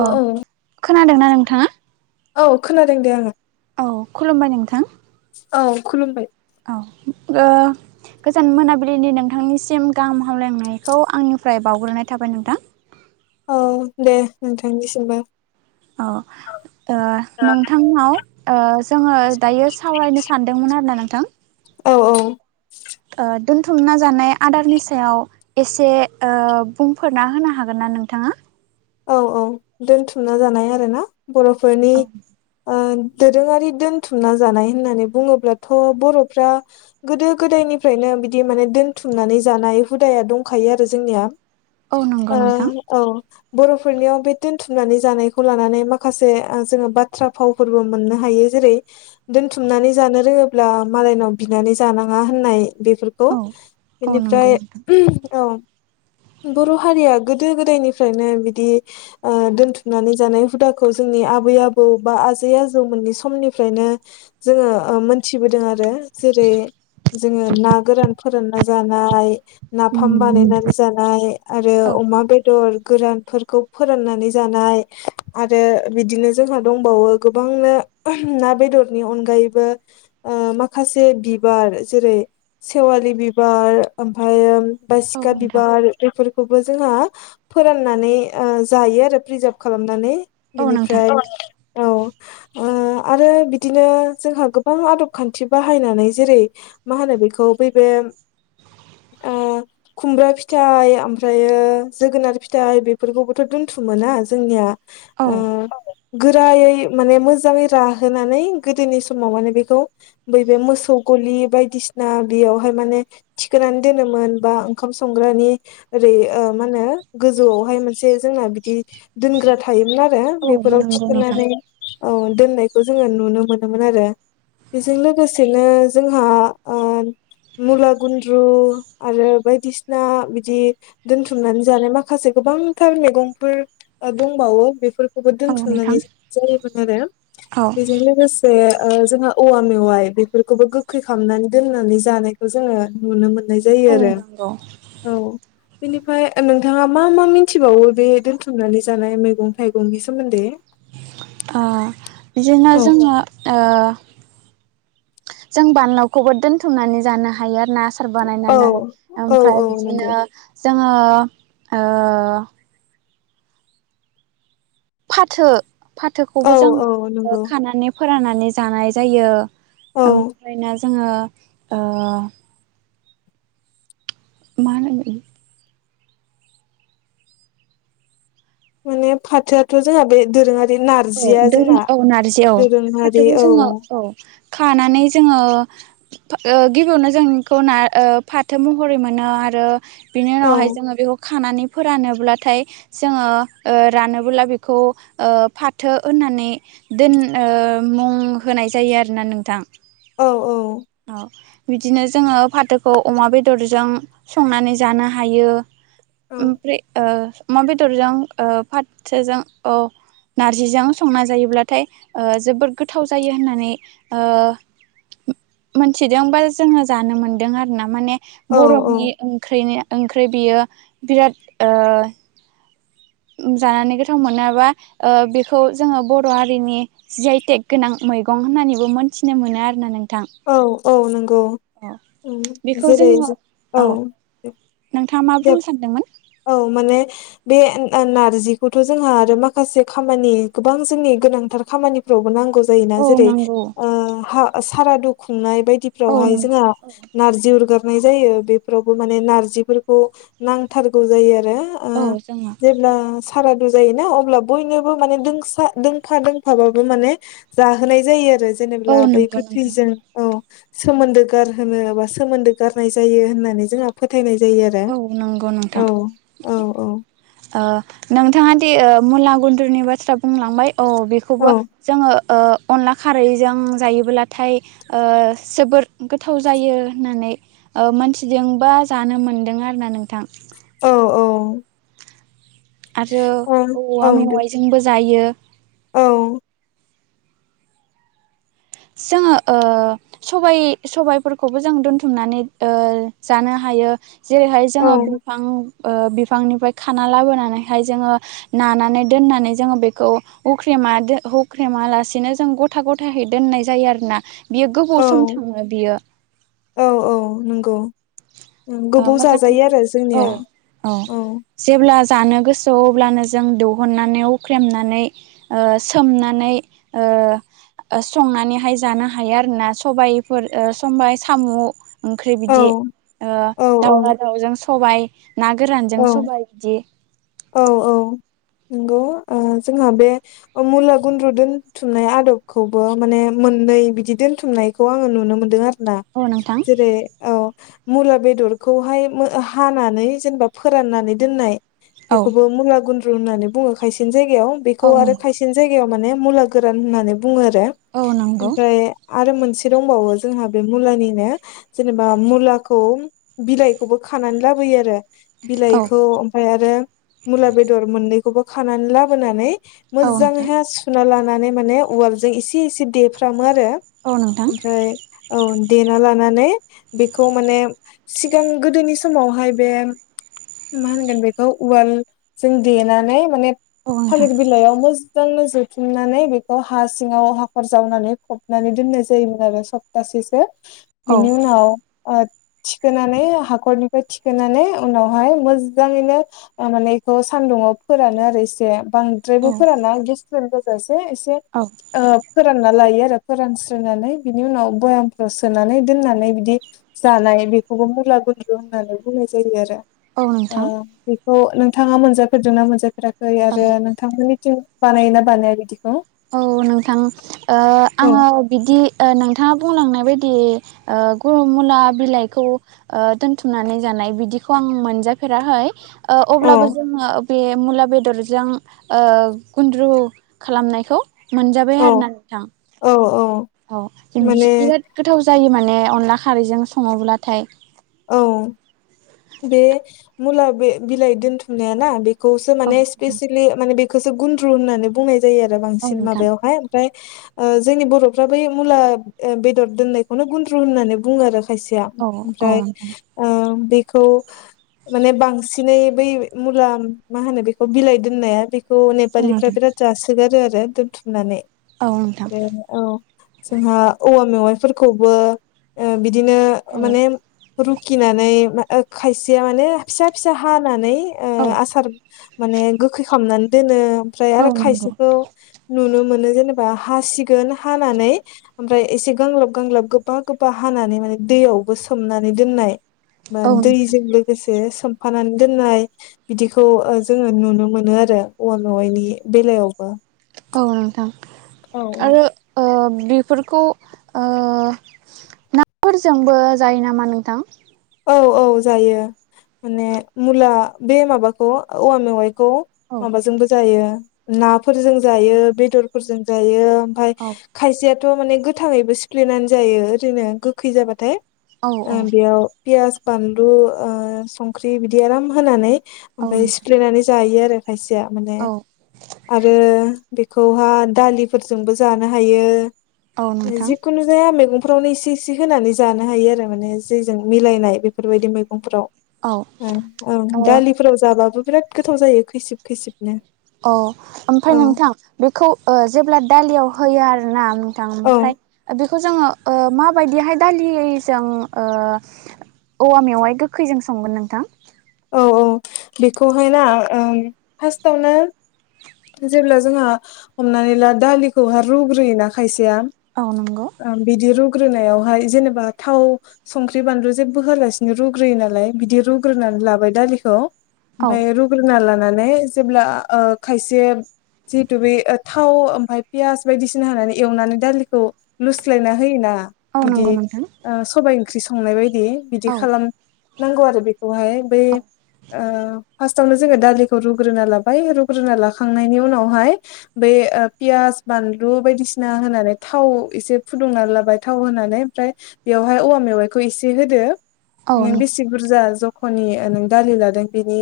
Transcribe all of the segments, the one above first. औ अ औ खोनादोंना नोंथाङा? औ खोनादों दे आङो औ खुलुमबाय नोंथां औ खुलुमबाय औ ओ गोजान मोनाबिलिनि नोंथांनिसिम गाहाम हामलायनायखौ आंनिफ्राय बावग्रोनाय थाबाय नोंथां औ दे नोंथांनिसिमबो औ ओ औ नोंथांनाव ओ जोङो दायो सावरायनो सानदोंमोन आरोना नोंथां औ औ ओ दोनथुमना जानाय आदारनि सायाव एसे ओ बुंफोरना होनो हागोन ना नोंथाङा? औ औ दोनथुमना जानाय आरोना बर'फोरनि ओ दोरोङारि दोनथुमना जानाय होननानै बुङोब्लाथ' बर'फ्रा गोदो गोदायनिफ्रायनो बिदि माने दोनथुमनानै जानाय हुदाया दंखायो आरो जोंनिया औ नंगौ नोंथां ओं औ बर'फोरनियाव बे दोनथुमनानै जानायखौ लानानै माखासे जोङो बाथ्रा फावफोरबो मोननो हायो जेरै दोनथुमनानै जानो रोङोब्ला मालायनाव बिनानै जानाङा होननाय बेफोरखौ औ औ बेनिफ्राय नंगौ नोंथां औ बर' हारिया गोदो गोदायनिफ्रायनो बिदि ओ दोथुमनानै जानाय हुदाखौ जोंनि आबै आबौ बा आजै आजौमोननि समनि फ्रायनो जोङो ओ मोनथिबोदों आरो जेरै जोङो ना गोरान फोरानना जानाय नाफाम उम बानायनानै जानाय आरो औ अमा बेदर गोरान फोरखौ फोराननानै जानाय आरो बिदिनो जोंहा दंबावो गोबांनो ना बेदरनि अनगायैबो ओ माखासे बिबार जेरै सेवालि बिबार ओमफायो औ बासिखा नोंथां बिबार बेफोरखौबो जोंहा फोराननानै ओ जायो आरो प्रिजार्भ खालामनानै औ नोंथां बिनिफ्राय औ [inaudible] ओ आरो बिदिनो जोंहा गोबां आदब खान्थि बाहायनानै जेरै मा होनो बेखौ बे ओ खुमब्रा फिथाइ आमफ्रायो जोगोनार फिथाइ बे बेफोरफोरखौबोथ' दोनथुमो ना जोंनिया औ ओ गोरायै माने मोजाङै राहोनानै गोदोनि समाव माने बेखौ बैबे मोसौ गलि बायदिसिना बेयावहाय माने थिखोनानै दोनोमोन बा ओंखाम संग्रानि ओरै ओ मा होनो गोजौवावहाय एसे जोंना बिदि दोनग्रा थायोमोन आरो औ बेफोराव नंगौ नोंथां थिखोनानै औ दोननायखौ जोङो नुनो मोनोमोन आरो बेजों लोगोसेनो जोंहा ओ मुला गुन्द्रु आरो बायदिसिना बिदि दोनथुमनानै जानाय माखासे गोबां थार मैगंफोर दंबावो बेफोर बेफोरखौ औ दोनथुमनानै नोंथां जायोमोन आरो औ बेजों लोगोसे ओ जोंहा औवा मेवाइ बेफोरखौबो गोखै खालामनानै दोननानै जानायखौ जोङो नुनो मोनो जायो औ आरो नंगौ औ बिनिफ्राय नोंथाङा मा मा मिन मिथिबावो बे दोन्थुमनानै जानाय मैगं थाइगंनि सोमोनदोयै ओ बिदिनो औ जोङो ओ जों बानलावखौबो दोनथुमनानै जानो हायो आरो ना आसार औ बानायनानै औ ओमफ्राय औ बिदिनो नंगौ जोङो ओ फाथो औ फाथोखौबो जोङो औ नंगौ खानानै फोराननानै जानाय जायो औ ओमफ्राय ना जोङो ओ मा होनोमोन माने फाथोआथ' जोंहा बे दोरोङारि औ नारजिया जों जोंना औ नारजि औ दोरोङारि फाथोखौ औ जोङो औ खानानै जोङो ओ गिबियावनो जोंखौ ना फाथो महरै मोनो आरो बिनि औ उनावहाय जोङो बेखौ खानानै फोरानोब्लाथाय जोङो रानोबोला बेखौ ओ फा थो होननानै दोन मुं होनाय जायो आरोना नोंथां। औ औ बिदिनो जोङो फाथोखौ अमा बेदरजों संनानै जानो हायो ओमफ्राय ओ अमा ओ बेदरजों फाथोजों औ नारजिजों संना जायोब्लाथाय जोबद गोथाव जायो होननानै ओ मोनथिदोंबा जोङो जानो मोनदों आरो ना माने औ बर'नि ओंखनि ओंख्रि बियो बिराद ओ जानानै गोथाव मोनाबा ओ बेखौ जोङो बर' हारिनि जि आइ टेक गोनां मैगं होननानैबो मोन्थिनो मोनो आरोना नों औ औ नंगौ जेरै औ नोंथांङा मा दे बुंनो सानदोंमोन? औ माने बे नारजिखौथ' जोंहा आरो माखासे खामानि गोबां जोंनि गोनांथार खामानिफ्रावबो नांगौ जोयोना औ जेरै नंगौ ऐ हा सारादु खुंनाय औ बायदिफ्रावहाय नंगौ जोंहा नारजि अरगा नाय जायो बेफोरावबो माने नारजिफोरखौ नांथारगौ जायो आर रो ओ औ जोङो जेब्ला सारादु जायो ना अब्ला बयनोबो माने दोंसा दोंफा दोंफाबाबो माने जाहोनाय जायो आरो। औ जेनेबा बै नंगौ नोंथां गोथैजों औ सोमोन्दो गारहोनो बा सोमोन्दो गारनाय जायो होननानै जोंहा फोथायनाय जायो आरो। औ नंगौ औ नोंथां औ औ ओ नोंथांङा दि मुला गुन्दुरनि बाथ्रा बुंलांबाय औ औ बेखौबो जोंङो ओ अनला खारैजों जायोब्लाथाय ओ जोबोर गोथाव जायो होननानै ओ मोनथिदोंबा जानो मोनदों आरो ना नोंथां। औ औ आरो औ औ औवा दे मेवाइजोंबो जायो। औ जोंङो ओ सबाय सबायाइफोरखौबो जों दोनथुमनानै ओ जानो हा यो जेरैहाय औ जोंङो बिफां ओ बिफांनिफ्राय खाना लाबोनानैहाय जोंङो नानानै दोननानै जोंङो बेखौ उख्रेम हख्रेमा लासिनो जों गथा गथा दोननाय जायो आरोना बियो गोबाव सम औ थांङो बियो। औ औ नंगौ उम, गोबाव जाजायो मोजांयो आरो औ जोंनिया औ जेब्ला जानो गोसोआव अब्लानो जों दिहुननानै अख्रेमनानै सोमनानै ओ संनानैहाय जानो हायो आरोना सबायफोर ओ सबाय सामु ओंख्रि औ बिदि ओ औ औ दाउला दाउजों सबाय ना औ गोरानजों सबाय बिदि औ औ नंगौ ओ जोंहा बे मुला गुन्द्रु दोनथुमनाय आदबखौबो माने मो मोननै बिदि दोनथुमनायखौ आंङो नुनो मोनदों आरो ना औ नोंथां जेरै औ मुला बेदरखौहाय हानानै जेनेबा फोराननानै दोननाय। औ बेखौबो मुला गुन्द्रु होननानै बुंङो खायसेनि जायगायाव औ बेखौ आरो नंगौ खायसेनि जायगायाव माने मुला गोरान होननानै बुङो आरो औ नंगौ आमफ्राय आरो मोनसे दंबावयो जोंहा बे मुलानिनो जेनेबा मुलाखौ बिलाइखौबो खानानै लाबो यो आरो औ बिलाइखौ ओमफ्राय आरो मुला बेदर मोननैखौबो खानानै लाबोनानै औ मोजां नोंथां हाय सुना लानानै माने उवालजों एसे एसे देफ्राम मो आरो औ नोंथां ओमफ्राय औ देना लानानै बेखौ माने सिगां गोदोनि समावहाय बे मा होनगोन बेखौ उवालजों देनानै माने औ नोंथां थालिर बिलाइयावनो जोंनो जुथुमनानै बेखौ हा सिङांव हाखर जावनानै फबनानै दोननाय जायोमोन आरो सप्तासेसो। औ बिनि उनाव ओ थिखोनानै हाखरनिफ्राय थिखोनानै उनावहाय मोजाङैनो माने बेखौ सान्दुंङाव फोरानो आरो इसे औ बांद्रायबो फोराना गेसफोर एसे एसे औ ओ फोरान लायो आरो फोरानस्रनानै बिनि उनाव बयामफ्राव सोनानै दोननानै बिदि जानाय बेखौबो मुला गुन्द्रु होननानै बुंनाय जायो आरो औ ओ नोंथां बेखौ नोंथांङा मोनजाफेरदोंना मोनजाफेराखै ओ आरो नोंथांमोननिथिं बानायायो ना बानाया बिदि औ नोंथां ओ औ आङो बिदि ओ नोंथाङा बुंलांनाय बाय दि ओ मुला बिलाइखौ ओ दोनथुमनानै जानाय बिदिखौ आं मोनजा फेराखै ओ अब्लाबो औ जोङो बे मुला बेदरजों ओ गुन्द्रु खालामनाय खौ मोनजाबाय औ आरोना नोंथां औ औ औ माने बिराद गोथाव जायो माने अनला खारैजों सङोब्लाथाय औ बे मुला बिलाइ दोनथुमनायाना बे खौसो माने स्पेसियेलि माने बेखौसो गुन्द्रु होननानै बुंनाय जायो आरो औ बांसिन नोंथां माबायावहाय ओमफ्राय ओ जोंनि बर'फ्रा बै मुला बेदर दोननायखौनो गुन्द्रु होननानै बुङो आरो खायसेया औ ओमफ्राय नोंथां ओ बे खौ माने बांसिनै बै मुला मा होनो बेखौ बिलाइ दोननाया बे खौ औ नेपालिफ्रा नोंथां बिराद जासोगारो आरो दोनथुमनानै औ नोंथां औ नोंथां बे औ जोंहा औवा मेवाइफोरखौबो ओ बिदिनो औ माने रुखिनानै खायसेया माने फिसा फिसा हानानै ओ औ आसार माने गोखै खालामनानै दोनो ओमफ्राय औ आरो नंगौ खायसेखौ नुनो मो नो जेनेबा हासिगोन हानानै ओमफ्राय इसे गांलाब गांलाब गोबा गोबा हानानै माने दैयावबो सोमनानै दोननाय बा औ नोंथां दैजों लोगोसे सोमफानानै दोननाय बिदिखौ जोङो नुनो मोनो आरो औवा मेवाइनि बेलायावबो औ नोंथां औ आरो ओ बेफोरखौ ओ नाफोरजोंबो जायो नामा नोंथां औ औ जायो माने मुला बे माबाखौ औवा मेवाइ खौ औ माबाजोंबो जायो नाफोरजों जायो बेदरफोरजों जायो ओमफाय औ खायसेयाथ' माने गोथाङैबो सिफ्लेनानै जायो ओरैनो गोखै जाबाथाय औ औ बेयाव पियास बानलु ओ संख्रि बिदि आराम होनानै औ ओमफ्राय नोंथां सिफ्लेनानै जायो आरो खायसेया माने औ आरो बेखौहा दालिफोरजोंबो जानो हायो औ नोंथां जिखुनु जाया मैगं फोरावनो इसे इसे होनानै जानो हायो आरो माने जेजों मिलायनाय बेफोरबायदि मैगंफोराव औ ओ ओं ओं दालिफोराव जाबाबो बिराद गोथाव जायो खैसिब खैसिबनो औ ओमफ्राय औ नोंथां बेखौ जेब्ला दालियाव होयो आरोना नोंथां औ ओमफ्राय बेखौ जोङो ओ माबायदिहाय दालिजों ओ औवा मेवाय गोखैजों संगोन नोंथां औ औ बेखौहाय ना ओ फार्स्टआवनो जेब्ला जोंहा हमनानै ला दालिखौहा रुग्रोयोना खाय सेया औ नंगौ बिदि रु ग्रोनायावहाय जेनेबा थाव संख्रि बानलु जेबो होआलासिनो रुग्रोयो नालाय बिदि रुग्रोनानै ला बाय दालिखौ औ ओमफाय रुग्रोना लानानै जेब्ला ओ खायसे जिहेतु बे थाव ओमफ्राय पियास बायदिसिना होनानै एवनानै दालिखौ लुस्लायना होयोना औ बिदि नंगौ नोंथां ओ सबाय ओंख्रि संनाय बाय दि बिदि औ खालामनांगौ आरो बेखौहाय बै औ ओ फार्स्टावनो जोङो दालिखौ रुग्रोना लाबाय रुग्रोना लाखांनायनि उनावहाय बे पियास बानलु बायदिसि होनानै थाव एसे फुदुंनानै लाबाय थाव होनानै ओमफ्राय बेयावहाय ओवा मेवाइखौ एसे होदो औ नों नोंथां बेसे बुरजा जखानि नों दालि लादों बिनि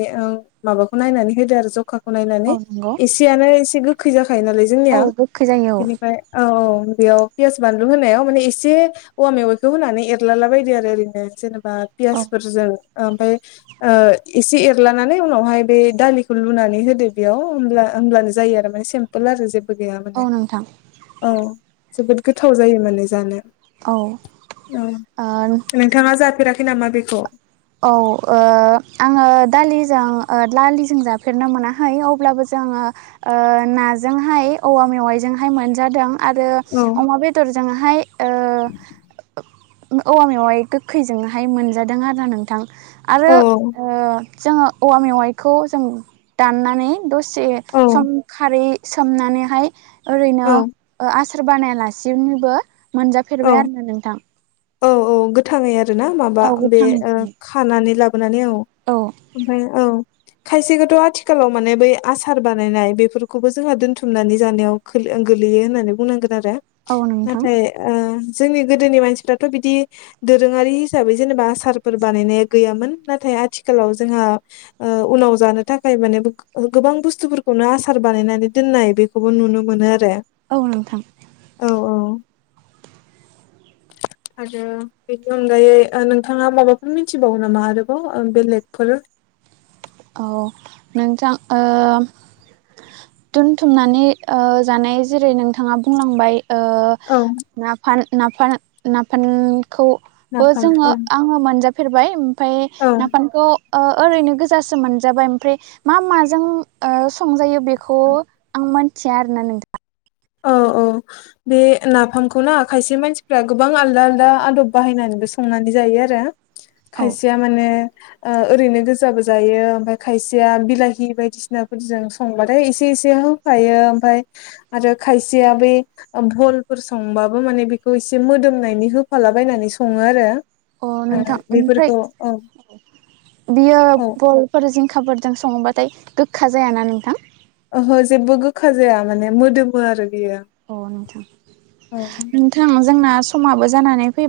माबाखौ नायनानै होदो आरो जखाखौ औ नायनानै नंगौ एसेयानो एसे गोखै जाखायो नालाय जोंनिया औ गोखै जायो बेनिफ्राय औ औ बेयाव पियास बानलु होनायाव माने एसे औवा मेवाइखौ होनानै एरलाला बायदो आरो ओरैनो जेनेबा बा औ पियासफोरजों आमफाय ओ एसे एरलानानै उनावहाय बे दालिखौ लुनानै होदो बेयाव होमब्ला होमब्लानो जायो आरो सिमपोल आरो जेबो गैया औ माने औ नोंथां औ जोबोद गोथाव जायो माने जानो औ औ ओ नोंथाङा जाफेराखै नामा बेखौ औ ओ आङो दालिजों ओ दालिजों जाफेरनो मोनाहै अब्लाबो जो जोङो ओ नाजोंहाय औवा मेवाइजोंहाय मोनजादों आरो औ अमा बेदरजोंहाय ओ औवा मेवाइ गोखैजोंहाय मोनजादों आरो नोंथां आरो औ ओ जोङो औवा मेवाइखौ जों दाननानै दसे औ सम खारै सोमनानैहाय ओरैनो औ ओ आस सार बानायालासिनोबो औ मोनजाफेरबाय आरोना नोंथां औ औ गोथाङै आरो ना माबा औ बे गोथाङै ओ खानानै ला बोनानै औ ओमफ्राय औ खायसेखौथ' आथिखालाव माने बै आसार बानायनाय बेफोरखौबो जोंहा दोनथुमनानै जानायाव खोलो ओ गोलैयो होननानै बुंनांगोन आरो औ नोंथां नाथाय ओ जोंनि गोदोनि मानसिफ्राथ' बिदि दोरोङारि हिसाबै जेनेबा आसारफोर बानायनाया गैयामोन नाथाय आथिखालाव जोंहा ओ उनाव जानो थाखाय माने गोबां बुस्थुफोरखौनो आसार बानायनानै दोननाय बेखौबो नुनो मोनो आरो औ नोंथां औ औ [inaudible] आरो बेनि अनगायै ओ नोंथाङा माबाफोर मिथिबावो नामा आरोबाव ओ बेलेगफोर औ नोंथां ओ दोनथुमनानै ओ जानाय जेरै नोंथाङा बुंलांबाय ओ औ नाफान नाफान नाफान खौबो नाफाम जोङो औ आङो मोनजाफेरबाय ओमफ्राय औ नाफानखौ ओ ओरैनो गोसो जासो मोनजाबाय ओमफ्राय मा माजों ओ संजायो बेखौ आं मोन थिया आरो ना नोंथा औ औ बे नाफामखौ ना खायसे मानसिफ्रा गोबां आलदा आलदा आदब बाहायनानैबो संनानै जायो जायो आरो औ खायसेया माने ओ ओरैनो गोजाबो जायो ओमफ्राय खायसेया बिलाहि बायदिसिनाफोरजों संबाथाय एसे से होफायो ओमफ्राय आरो खायसेया बेै भलफोर संबाबो माने बेखौ एसे मोदोमनायनि होफालाबायनानै सङो आरो अ ओ नोंथां ओमफ्राय बेफोरखौ औ बियो औ बलफोर जिंखाफोरजों सङोबाथाय गोखा जायाना नोंथां ओहो जेबो गोखा जाया माने मोदोमो आरो बियो अ नोंथां औ नोंथां जोंना समाबो जानानै फै